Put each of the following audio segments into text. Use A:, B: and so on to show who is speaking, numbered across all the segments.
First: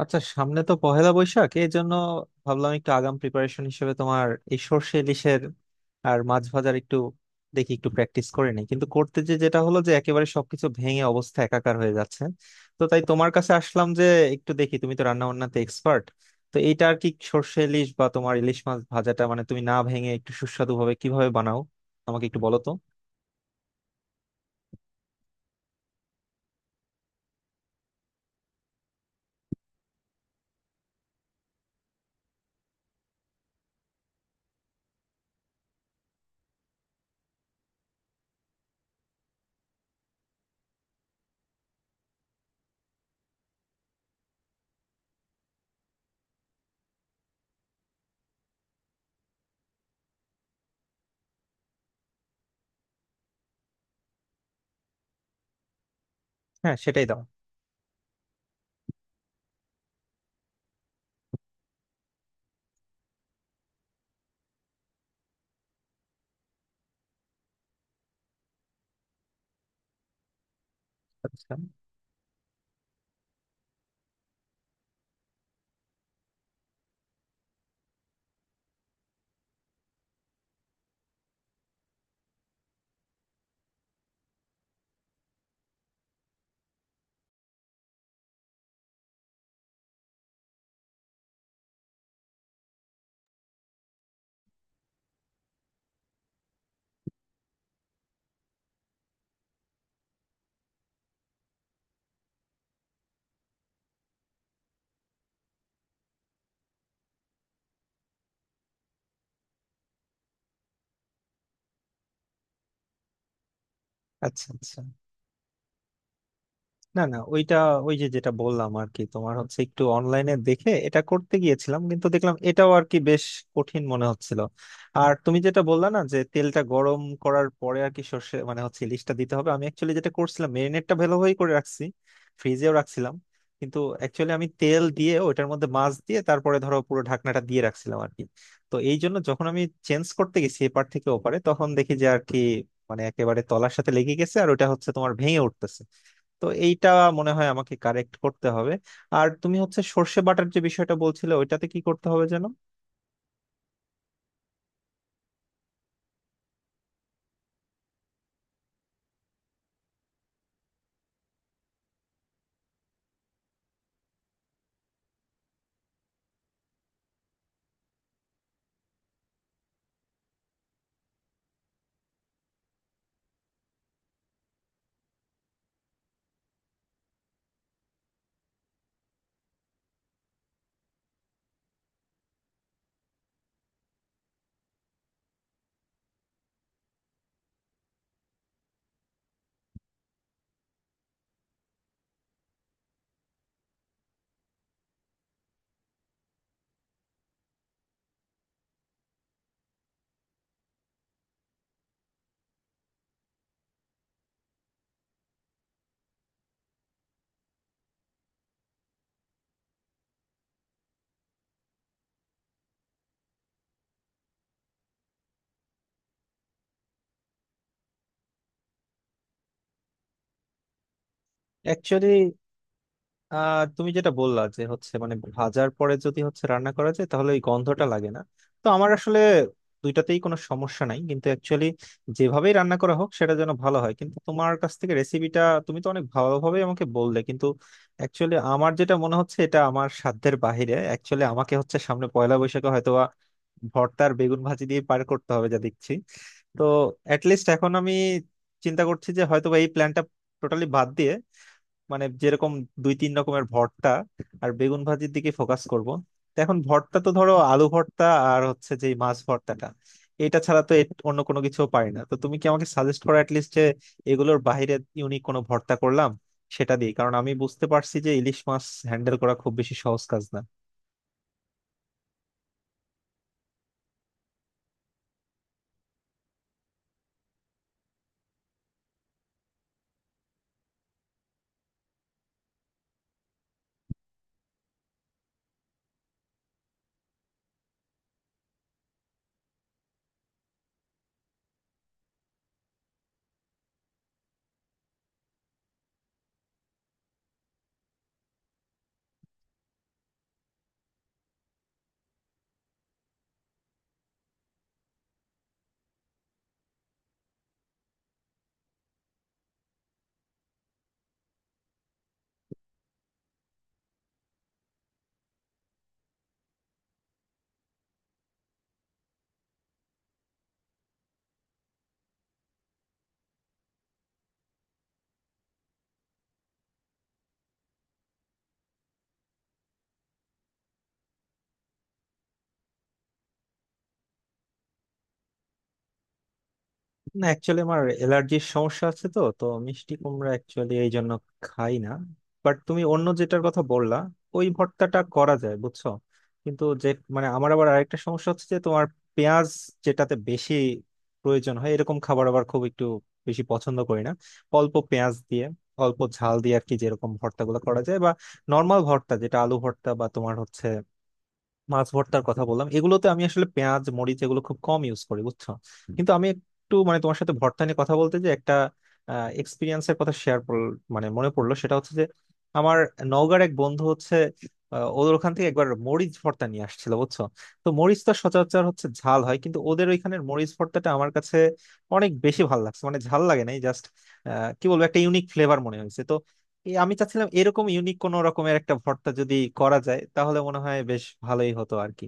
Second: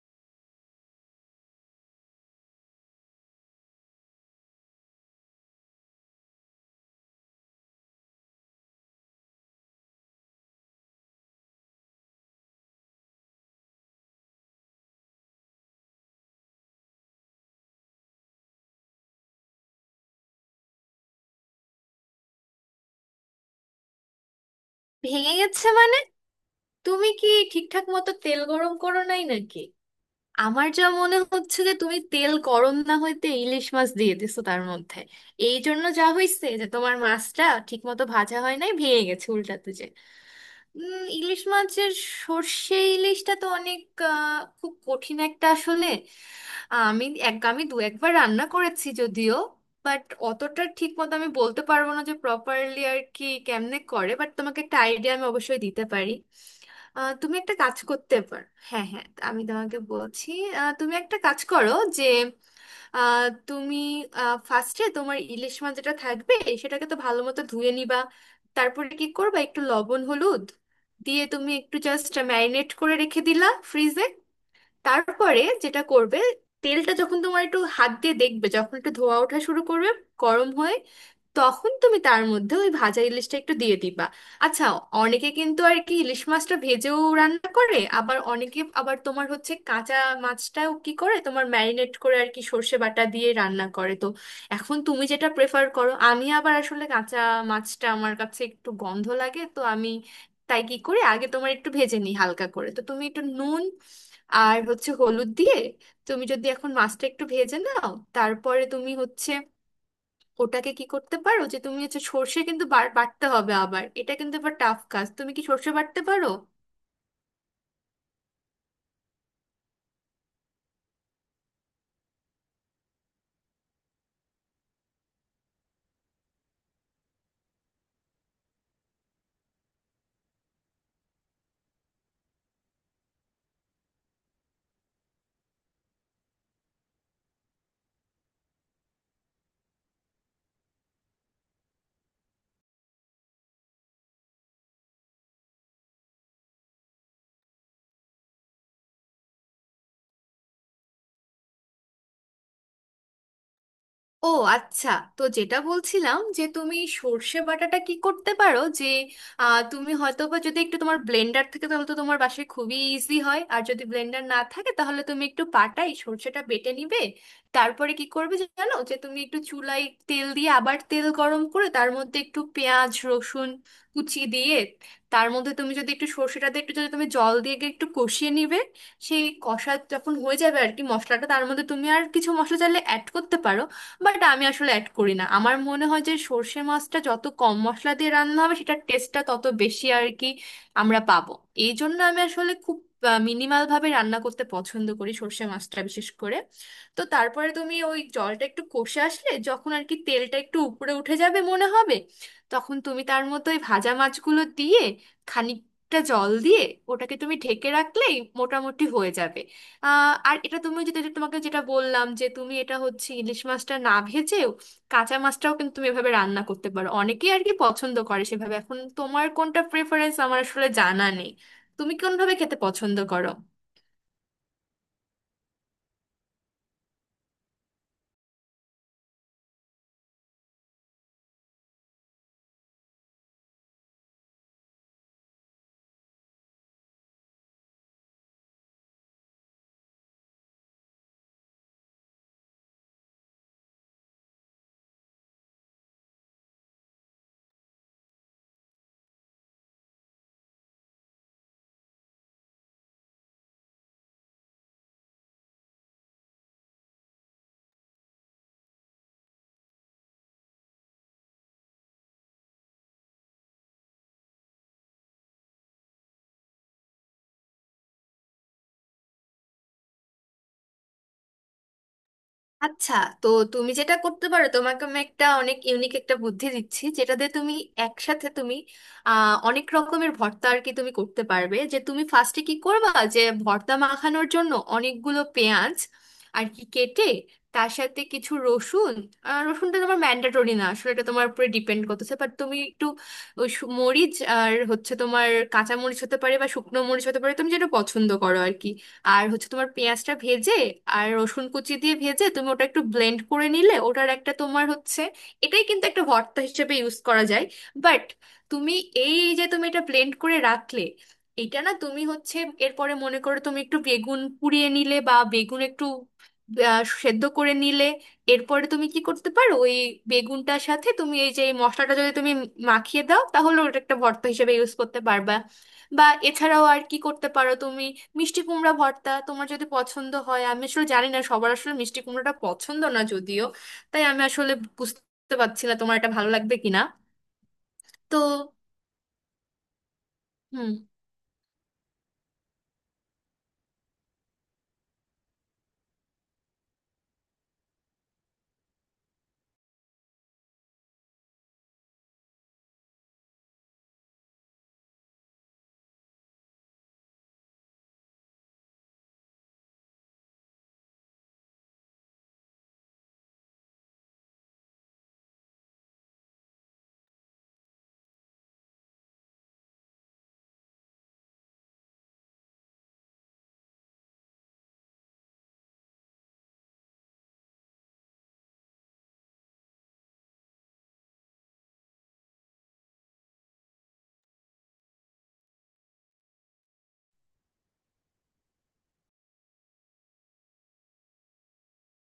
A: আচ্ছা, সামনে তো পহেলা বৈশাখ, এই জন্য ভাবলাম একটু আগাম প্রিপারেশন হিসেবে তোমার এই সর্ষে ইলিশের আর মাছ ভাজার একটু দেখি, একটু প্র্যাকটিস করে নিই। কিন্তু করতে যেটা হলো যে একেবারে সবকিছু ভেঙে অবস্থা একাকার হয়ে যাচ্ছে। তো তাই তোমার কাছে আসলাম যে একটু দেখি, তুমি তো রান্না বান্নাতে এক্সপার্ট। তো এইটা আর কি, সর্ষে ইলিশ বা তোমার ইলিশ মাছ ভাজাটা মানে তুমি না ভেঙে একটু সুস্বাদু ভাবে কিভাবে বানাও আমাকে একটু বলো তো।
B: ভেঙে গেছে মানে? তুমি কি ঠিকঠাক মতো তেল গরম করো নাই নাকি? আমার যা মনে হচ্ছে যে তুমি তেল গরম না হইতে ইলিশ মাছ দিয়ে দিছো তার মধ্যে। এই জন্য যা হয়েছে যে তোমার মাছটা ঠিক মতো ভাজা হয় নাই, ভেঙে গেছে উল্টাতে যে। ইলিশ মাছের সর্ষে ইলিশটা তো অনেক, খুব কঠিন একটা আসলে। আমি দু একবার রান্না করেছি যদিও, বাট অতটা ঠিক মতো আমি বলতে পারবো না যে প্রপারলি আর কি কেমনে করে। বাট তোমাকে একটা আইডিয়া আমি অবশ্যই দিতে পারি।
A: হ্যাঁ, সেটাই দাও।
B: তুমি একটা কাজ করতে পারো। হ্যাঁ হ্যাঁ, আমি তোমাকে বলছি। তুমি একটা কাজ করো যে, আহ, তুমি ফার্স্টে তোমার ইলিশ মাছ যেটা থাকবে সেটাকে তো ভালো মতো ধুয়ে নিবা। তারপরে কি করবা, একটু লবণ হলুদ দিয়ে তুমি
A: আচ্ছা,
B: একটু জাস্ট ম্যারিনেট করে রেখে দিলা ফ্রিজে। তারপরে যেটা করবে, তেলটা যখন তোমার একটু হাত দিয়ে দেখবে যখন একটু ধোয়া ওঠা শুরু করবে গরম হয়ে, তখন তুমি তার মধ্যে ওই ভাজা ইলিশটা একটু দিয়ে দিবা। আচ্ছা, অনেকে কিন্তু আর কি ইলিশ মাছটা ভেজেও রান্না করে, আবার অনেকে আবার তোমার হচ্ছে কাঁচা মাছটাও কি করে তোমার ম্যারিনেট করে আর কি সর্ষে বাটা দিয়ে রান্না করে। তো এখন তুমি যেটা প্রেফার করো। আমি আবার আসলে কাঁচা মাছটা আমার কাছে একটু গন্ধ লাগে, তো আমি তাই কি করি, আগে তোমার একটু ভেজে নিই হালকা করে। তো তুমি একটু নুন আর হচ্ছে হলুদ দিয়ে তুমি যদি এখন মাছটা একটু ভেজে নাও, তারপরে তুমি হচ্ছে ওটাকে কি করতে পারো যে তুমি হচ্ছে সর্ষে কিন্তু বার বাটতে হবে। আবার এটা কিন্তু
A: আচ্ছা,
B: আবার টাফ
A: আচ্ছা।
B: কাজ, তুমি কি সর্ষে বাটতে পারো?
A: না, না, ওইটা, ওই যে যেটা বললাম আর কি, তোমার হচ্ছে একটু অনলাইনে দেখে এটা করতে গিয়েছিলাম, কিন্তু দেখলাম এটাও আর কি বেশ কঠিন মনে হচ্ছিল। আর তুমি যেটা বললা না যে তেলটা গরম করার পরে আর কি সর্ষে মানে হচ্ছে ইলিশটা দিতে হবে, আমি অ্যাকচুয়ালি যেটা করছিলাম, মেরিনেটটা ভালোভাবেই করে রাখছি, ফ্রিজেও রাখছিলাম। কিন্তু অ্যাকচুয়ালি আমি তেল দিয়ে ওইটার মধ্যে মাছ দিয়ে তারপরে ধরো পুরো ঢাকনাটা দিয়ে রাখছিলাম আর কি। তো এই জন্য যখন আমি চেঞ্জ করতে গেছি এপার থেকে ওপারে, তখন দেখি যে আর কি মানে একেবারে তলার সাথে লেগে গেছে, আর ওটা হচ্ছে তোমার ভেঙে উঠতেছে। তো এইটা মনে হয় আমাকে কারেক্ট করতে হবে। আর তুমি হচ্ছে সর্ষে বাটার যে বিষয়টা বলছিলে ওইটাতে কি করতে হবে যেন?
B: ও আচ্ছা, তো যেটা বলছিলাম যে তুমি সর্ষে বাটাটা কি করতে পারো যে তুমি হয়তো বা যদি একটু তোমার ব্লেন্ডার থাকে তাহলে তো তোমার বাসায় খুবই ইজি হয়। আর যদি ব্লেন্ডার না থাকে তাহলে তুমি একটু পাটাই সর্ষেটা বেটে নিবে। তারপরে কি করবে জানো, যে তুমি একটু চুলায় তেল দিয়ে আবার তেল গরম করে তার মধ্যে একটু পেঁয়াজ রসুন কুচি দিয়ে, তার মধ্যে তুমি যদি একটু সর্ষেটা দিয়ে একটু যদি তুমি জল দিয়ে একটু কষিয়ে নিবে। সেই কষা যখন হয়ে যাবে আর কি মশলাটা, তার মধ্যে তুমি আর কিছু মশলা চাইলে অ্যাড করতে পারো। বাট আমি আসলে অ্যাড করি না, আমার মনে হয় যে সর্ষে মাছটা যত কম মশলা দিয়ে রান্না হবে সেটার টেস্টটা তত বেশি আর কি আমরা পাবো। এই জন্য আমি আসলে খুব মিনিমাল ভাবে রান্না করতে পছন্দ করি সর্ষে মাছটা, বিশেষ করে। তো তারপরে তুমি ওই জলটা একটু কষে আসলে যখন আর কি তেলটা একটু উপরে উঠে যাবে মনে হবে, তখন তুমি তার মতো ওই ভাজা মাছগুলো দিয়ে খানিকটা জল দিয়ে ওটাকে তুমি ঢেকে রাখলেই মোটামুটি হয়ে যাবে। আর এটা তুমি যেটা যেটা তোমাকে যেটা বললাম যে তুমি এটা হচ্ছে ইলিশ মাছটা না ভেজেও কাঁচা মাছটাও কিন্তু তুমি এভাবে রান্না করতে পারো। অনেকেই আর কি পছন্দ করে সেভাবে। এখন তোমার কোনটা প্রেফারেন্স আমার আসলে জানা নেই, তুমি
A: অ্যাকচুয়ালি
B: কোনভাবে খেতে পছন্দ করো।
A: তুমি যেটা বললা যে হচ্ছে মানে ভাজার পরে যদি হচ্ছে রান্না করা যায় তাহলে ওই গন্ধটা লাগে না। তো আমার আসলে দুইটাতেই কোনো সমস্যা নাই, কিন্তু অ্যাকচুয়ালি যেভাবেই রান্না করা হোক সেটা যেন ভালো হয়। কিন্তু তোমার কাছ থেকে রেসিপিটা তুমি তো অনেক ভালোভাবেই আমাকে বললে, কিন্তু অ্যাকচুয়ালি আমার যেটা মনে হচ্ছে এটা আমার সাধ্যের বাহিরে। অ্যাকচুয়ালি আমাকে হচ্ছে সামনে পয়লা বৈশাখে হয়তোবা ভর্তার বেগুন ভাজি দিয়ে পার করতে হবে যা দেখছি। তো অ্যাটলিস্ট এখন আমি চিন্তা করছি যে হয়তোবা এই প্ল্যানটা টোটালি বাদ দিয়ে মানে যেরকম দুই তিন রকমের ভর্তা আর বেগুন ভাজির দিকে ফোকাস করব। তো এখন ভর্তা তো ধরো আলু ভর্তা আর হচ্ছে যে এই মাছ ভর্তাটা, এটা ছাড়া তো এর অন্য কোনো কিছু পারি না। তো তুমি কি আমাকে সাজেস্ট করো অ্যাটলিস্ট যে এগুলোর বাইরে ইউনিক কোনো ভর্তা করলাম সেটা দিয়ে, কারণ আমি বুঝতে পারছি যে ইলিশ মাছ হ্যান্ডেল করা খুব বেশি সহজ কাজ না।
B: আচ্ছা, তো তুমি যেটা করতে পারো, তোমাকে আমি একটা অনেক ইউনিক একটা বুদ্ধি দিচ্ছি যেটা দিয়ে তুমি একসাথে তুমি অনেক রকমের ভর্তা আর কি তুমি করতে পারবে। যে তুমি ফার্স্টে কি করবা, যে ভর্তা মাখানোর জন্য অনেকগুলো পেঁয়াজ আর কি কেটে তার সাথে কিছু রসুন, রসুনটা তোমার ম্যান্ডেটরি না আসলে, এটা তোমার উপরে ডিপেন্ড করতেছে। বাট তুমি একটু মরিচ, আর হচ্ছে তোমার কাঁচা মরিচ হতে পারে বা শুকনো মরিচ হতে পারে, তুমি যেটা পছন্দ করো আর কি। আর হচ্ছে তোমার পেঁয়াজটা ভেজে আর রসুন কুচি দিয়ে ভেজে তুমি ওটা একটু ব্লেন্ড করে নিলে ওটার একটা তোমার হচ্ছে, এটাই কিন্তু একটা ভর্তা হিসেবে ইউজ করা যায়। বাট তুমি এই যে তুমি এটা ব্লেন্ড করে রাখলে, এটা না তুমি হচ্ছে এরপরে মনে করো তুমি একটু বেগুন পুড়িয়ে নিলে বা বেগুন একটু সেদ্ধ করে নিলে, এরপরে তুমি কি করতে পারো, ওই বেগুনটার সাথে তুমি এই যে এই মশলাটা যদি তুমি মাখিয়ে দাও, তাহলে ওটা একটা ভর্তা হিসেবে ইউজ করতে পারবা। বা এছাড়াও আর কি করতে পারো, তুমি মিষ্টি কুমড়া ভর্তা তোমার যদি পছন্দ হয়। আমি আসলে জানি না, সবার আসলে মিষ্টি কুমড়াটা পছন্দ না যদিও, তাই আমি আসলে বুঝতে পারছি না তোমার এটা ভালো লাগবে কিনা।
A: না, অ্যাকচুয়ালি আমার
B: তো
A: অ্যালার্জির সমস্যা আছে, তো তো মিষ্টি কুমড়া
B: হুম।
A: অ্যাকচুয়ালি এই জন্য খাই না। বাট তুমি অন্য যেটার কথা বললা ওই ভর্তাটা করা যায় বুঝছো। কিন্তু যে মানে আমার আবার আরেকটা সমস্যা হচ্ছে যে তোমার পেঁয়াজ যেটাতে বেশি প্রয়োজন হয় এরকম খাবার আবার খুব একটু বেশি পছন্দ করি না। অল্প পেঁয়াজ দিয়ে, অল্প ঝাল দিয়ে আর কি যেরকম ভর্তাগুলো করা যায়, বা নর্মাল ভর্তা যেটা আলু ভর্তা বা তোমার হচ্ছে মাছ ভর্তার কথা বললাম, এগুলোতে আমি আসলে পেঁয়াজ মরিচ এগুলো খুব কম ইউজ করি বুঝছো। কিন্তু আমি একটু মানে তোমার সাথে ভর্তা নিয়ে কথা বলতে যে একটা এক্সপিরিয়েন্সের কথা শেয়ার মানে মনে পড়লো, সেটা হচ্ছে যে আমার নওগাঁর এক বন্ধু হচ্ছে, ওদের ওখান থেকে একবার মরিচ ভর্তা নিয়ে আসছিল বুঝছো। তো মরিচ তো সচরাচর হচ্ছে ঝাল হয়, কিন্তু ওদের ওইখানের মরিচ ভর্তাটা আমার কাছে অনেক বেশি ভালো লাগছে, মানে ঝাল লাগে নাই, জাস্ট কি বলবো একটা ইউনিক ফ্লেভার মনে হয়েছে। তো এই আমি চাচ্ছিলাম এরকম ইউনিক কোন রকমের একটা ভর্তা যদি করা যায় তাহলে মনে হয় বেশ ভালোই হতো আর কি।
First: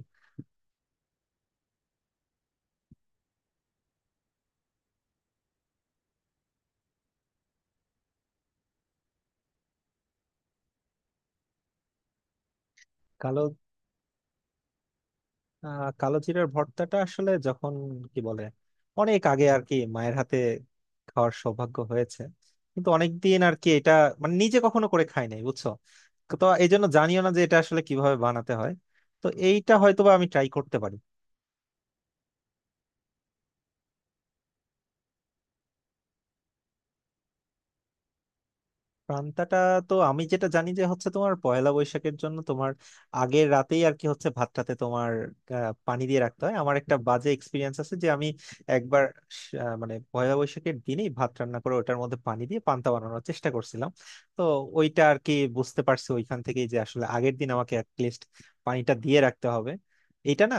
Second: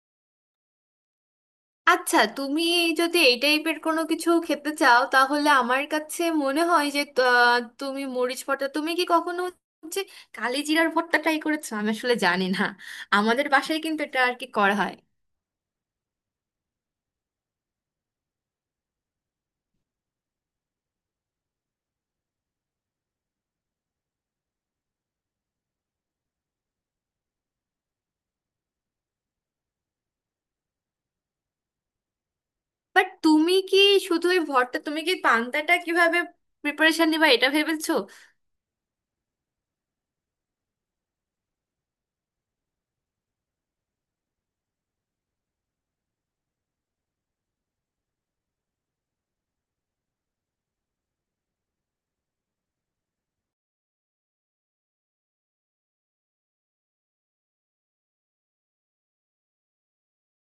B: আচ্ছা, তুমি যদি এই টাইপের কোনো কিছু খেতে চাও তাহলে আমার কাছে মনে হয় যে তুমি মরিচ ভর্তা, তুমি কি কখনো হচ্ছে কালিজিরার ভর্তা ট্রাই করেছো? আমি আসলে জানি না,
A: কালো,
B: আমাদের বাসায় কিন্তু এটা আর কি করা হয়।
A: কালো জিরার ভর্তাটা আসলে যখন কি বলে অনেক আগে আর কি মায়ের হাতে খাওয়ার সৌভাগ্য হয়েছে, কিন্তু অনেকদিন আর কি এটা মানে নিজে কখনো করে খাই নাই বুঝছো। তো এই জন্য জানিও না যে এটা আসলে কিভাবে বানাতে হয়। তো এইটা হয়তোবা আমি ট্রাই করতে পারি।
B: বাট তুমি কি শুধু এই ভর্তা, তুমি কি পান্তাটা কিভাবে প্রিপারেশন নিবা এটা ভেবেছো?
A: পান্তাটা? তো আমি যেটা জানি যে হচ্ছে তোমার পয়লা বৈশাখের জন্য তোমার আগের রাতেই আর কি হচ্ছে ভাতটাতে তোমার পানি দিয়ে রাখতে হয়। আমার একটা বাজে এক্সপিরিয়েন্স আছে যে আমি একবার মানে পয়লা বৈশাখের দিনেই ভাত রান্না করে ওটার মধ্যে পানি দিয়ে পান্তা বানানোর চেষ্টা করছিলাম। তো ওইটা আর কি বুঝতে পারছি ওইখান থেকেই যে আসলে আগের দিন আমাকে অ্যাটলিস্ট পানিটা দিয়ে রাখতে হবে, এটা না।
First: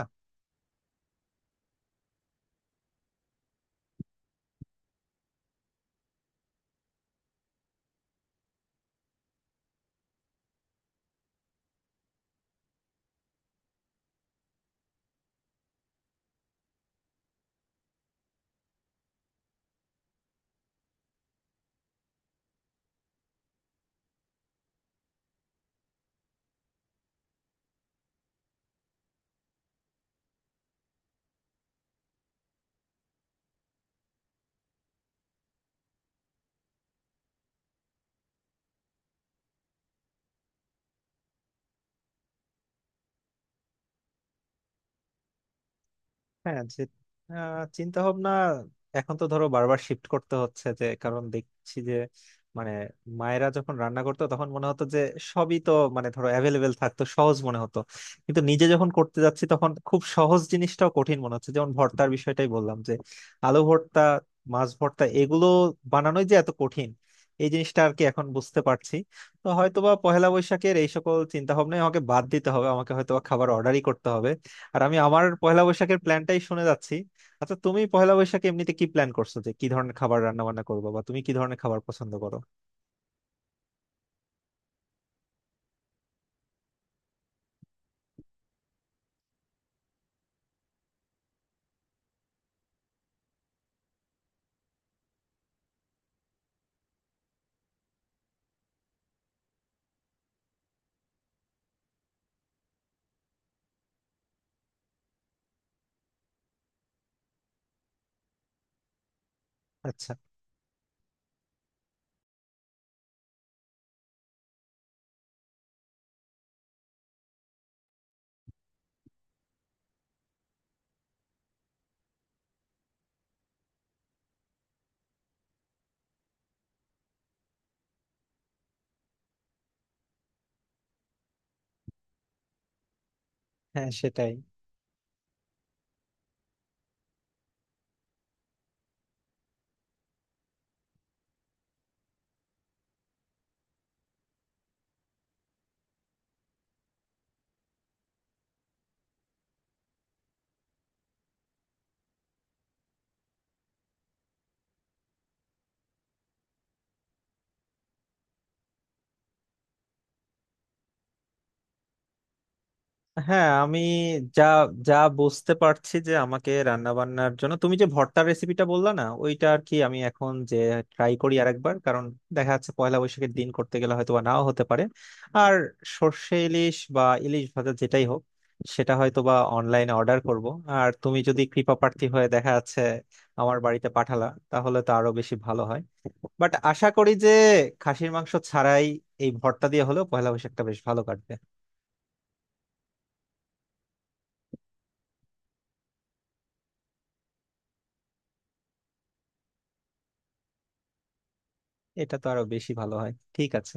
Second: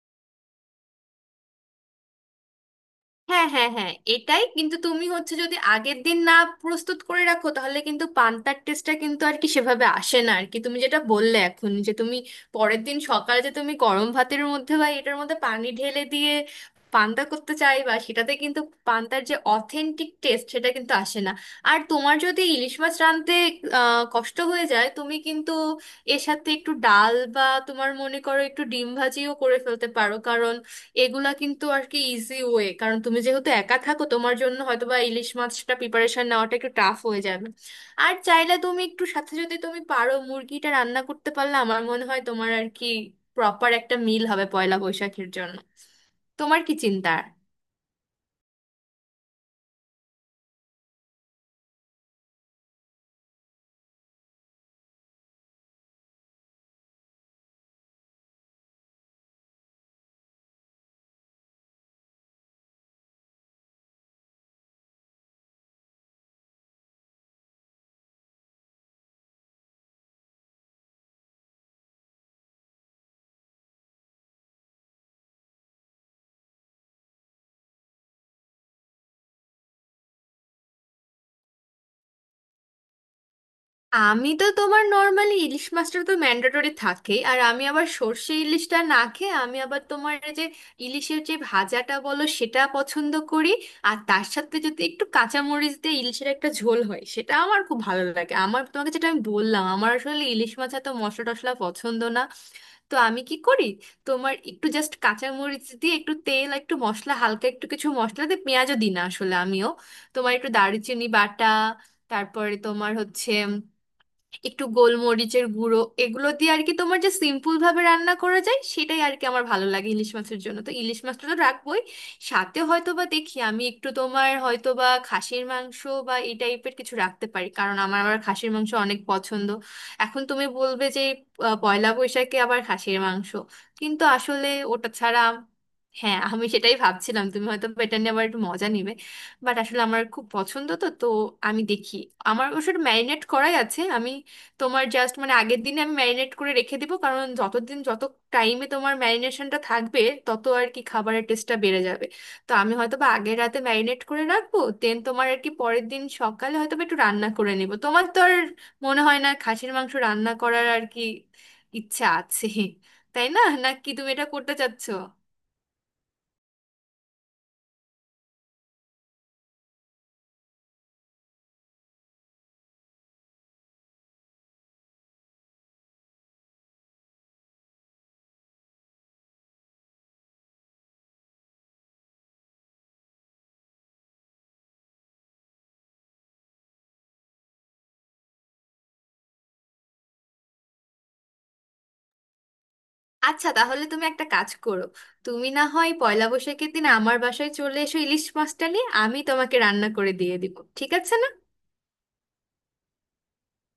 B: হ্যাঁ হ্যাঁ হ্যাঁ, এটাই কিন্তু, তুমি হচ্ছে যদি আগের দিন না প্রস্তুত করে রাখো তাহলে কিন্তু পান্তার টেস্টটা কিন্তু আর কি সেভাবে আসে না আর কি। তুমি যেটা বললে এখন যে তুমি পরের দিন সকালে যে তুমি গরম ভাতের মধ্যে বা এটার মধ্যে পানি ঢেলে দিয়ে পান্তা করতে চাইবা, সেটাতে কিন্তু পান্তার যে অথেন্টিক টেস্ট সেটা কিন্তু আসে না। আর তোমার যদি ইলিশ মাছ রাঁধতে কষ্ট হয়ে যায়, তুমি কিন্তু এর সাথে একটু ডাল বা তোমার মনে করো একটু ডিম ভাজিও করে ফেলতে পারো, কারণ এগুলা কিন্তু আর কি ইজি ওয়ে। কারণ তুমি যেহেতু একা থাকো, তোমার জন্য হয়তো বা ইলিশ মাছটা প্রিপারেশন নেওয়াটা একটু টাফ হয়ে যাবে। আর চাইলে তুমি একটু সাথে যদি তুমি পারো মুরগিটা রান্না করতে পারলে আমার মনে হয় তোমার আর কি প্রপার একটা মিল হবে পয়লা বৈশাখের জন্য। তোমার
A: হ্যাঁ।
B: কি
A: যে
B: চিন্তা?
A: চিন্তা ভাবনা, এখন তো ধরো বারবার শিফট করতে হচ্ছে, যে কারণ দেখছি যে মানে মায়েরা যখন রান্না করতো তখন মনে হতো যে সবই তো মানে ধরো অ্যাভেলেবেল থাকতো, সহজ মনে হতো। কিন্তু নিজে যখন করতে যাচ্ছি তখন খুব সহজ জিনিসটাও কঠিন মনে হচ্ছে, যেমন ভর্তার বিষয়টাই বললাম যে আলু ভর্তা, মাছ ভর্তা এগুলো বানানোই যে এত কঠিন এই জিনিসটা আর কি এখন বুঝতে পারছি। তো হয়তোবা পহেলা বৈশাখের এই সকল চিন্তা ভাবনায় আমাকে বাদ দিতে হবে, আমাকে হয়তোবা খাবার অর্ডারই করতে হবে। আর আমি আমার পয়লা বৈশাখের প্ল্যানটাই শুনে যাচ্ছি। আচ্ছা, তুমি পয়লা বৈশাখে এমনিতে কি প্ল্যান করছো যে কি ধরনের খাবার রান্না বান্না করবো, বা তুমি কি ধরনের খাবার পছন্দ করো?
B: আমি তো তোমার নর্মালি ইলিশ মাছটা তো ম্যান্ডেটরি থাকে। আর আমি আবার সর্ষে ইলিশটা না খেয়ে আমি আবার তোমার এই যে ইলিশের যে ভাজাটা বলো সেটা পছন্দ করি। আর তার সাথে যদি একটু কাঁচামরিচ দিয়ে ইলিশের একটা ঝোল হয় সেটা আমার খুব ভালো লাগে। আমার তোমাকে যেটা আমি বললাম, আমার আসলে ইলিশ মাছ এত মশলা টশলা পছন্দ না। তো আমি কি করি, তোমার একটু জাস্ট কাঁচামরিচ দিয়ে একটু তেল আর একটু মশলা হালকা একটু কিছু মশলা দিয়ে, পেঁয়াজও দিই না আসলে আমিও।
A: আচ্ছা।
B: তোমার একটু দারুচিনি বাটা, তারপরে তোমার হচ্ছে একটু গোলমরিচের গুঁড়ো, এগুলো দিয়ে আর কি তোমার যে সিম্পল ভাবে রান্না করা যায় সেটাই আর কি আমার ভালো লাগে ইলিশ মাছের জন্য। তো ইলিশ মাছটা তো রাখবোই, সাথে হয়তো বা দেখি আমি একটু তোমার হয়তো বা খাসির মাংস বা এই টাইপের কিছু রাখতে পারি, কারণ আমার আবার খাসির মাংস অনেক পছন্দ। এখন তুমি বলবে যে পয়লা বৈশাখে আবার খাসির মাংস?
A: হ্যাঁ,
B: কিন্তু
A: সেটাই।
B: আসলে ওটা ছাড়া, হ্যাঁ, আমি সেটাই ভাবছিলাম তুমি হয়তো বা এটা নিয়ে আবার একটু মজা নিবে। বাট আসলে আমার খুব পছন্দ, তো তো আমি দেখি। আমার অবশ্য ম্যারিনেট করাই আছে। আমি তোমার জাস্ট মানে আগের দিনে আমি ম্যারিনেট করে রেখে দিব, কারণ যতদিন যত টাইমে তোমার ম্যারিনেশনটা থাকবে তত আর কি খাবারের টেস্টটা বেড়ে যাবে। তো আমি হয়তো বা আগের রাতে ম্যারিনেট করে রাখবো, দেন তোমার আর কি পরের দিন সকালে হয়তো বা একটু রান্না করে নেব। তোমার তো আর মনে হয় না খাসির মাংস রান্না করার আর কি ইচ্ছা আছে, তাই না?
A: হ্যাঁ, আমি
B: নাকি তুমি এটা
A: যা
B: করতে চাচ্ছো?
A: যা বুঝতে পারছি যে আমাকে রান্না বান্নার জন্য তুমি যে ভর্তার রেসিপিটা বললা না ওইটা আর কি আমি এখন যে ট্রাই করি আরেকবার, কারণ দেখা যাচ্ছে পয়লা বৈশাখের দিন করতে গেলে হয়তো বা নাও হতে পারে। আর সর্ষে ইলিশ বা ইলিশ ভাজা যেটাই হোক সেটা হয়তো বা অনলাইনে অর্ডার করব। আর তুমি যদি কৃপা প্রার্থী হয়ে দেখা যাচ্ছে আমার বাড়িতে পাঠালা তাহলে তো আরো বেশি ভালো হয়। বাট আশা করি যে খাসির মাংস ছাড়াই এই ভর্তা দিয়ে হলেও পয়লা বৈশাখটা বেশ ভালো কাটবে।
B: আচ্ছা, তাহলে তুমি একটা কাজ করো, তুমি না হয় পয়লা বৈশাখের দিন আমার বাসায় চলে এসো ইলিশ মাছটা নিয়ে, আমি তোমাকে রান্না করে দিয়ে দিব। ঠিক আছে না?
A: এটা তো আরো বেশি ভালো হয়, ঠিক আছে।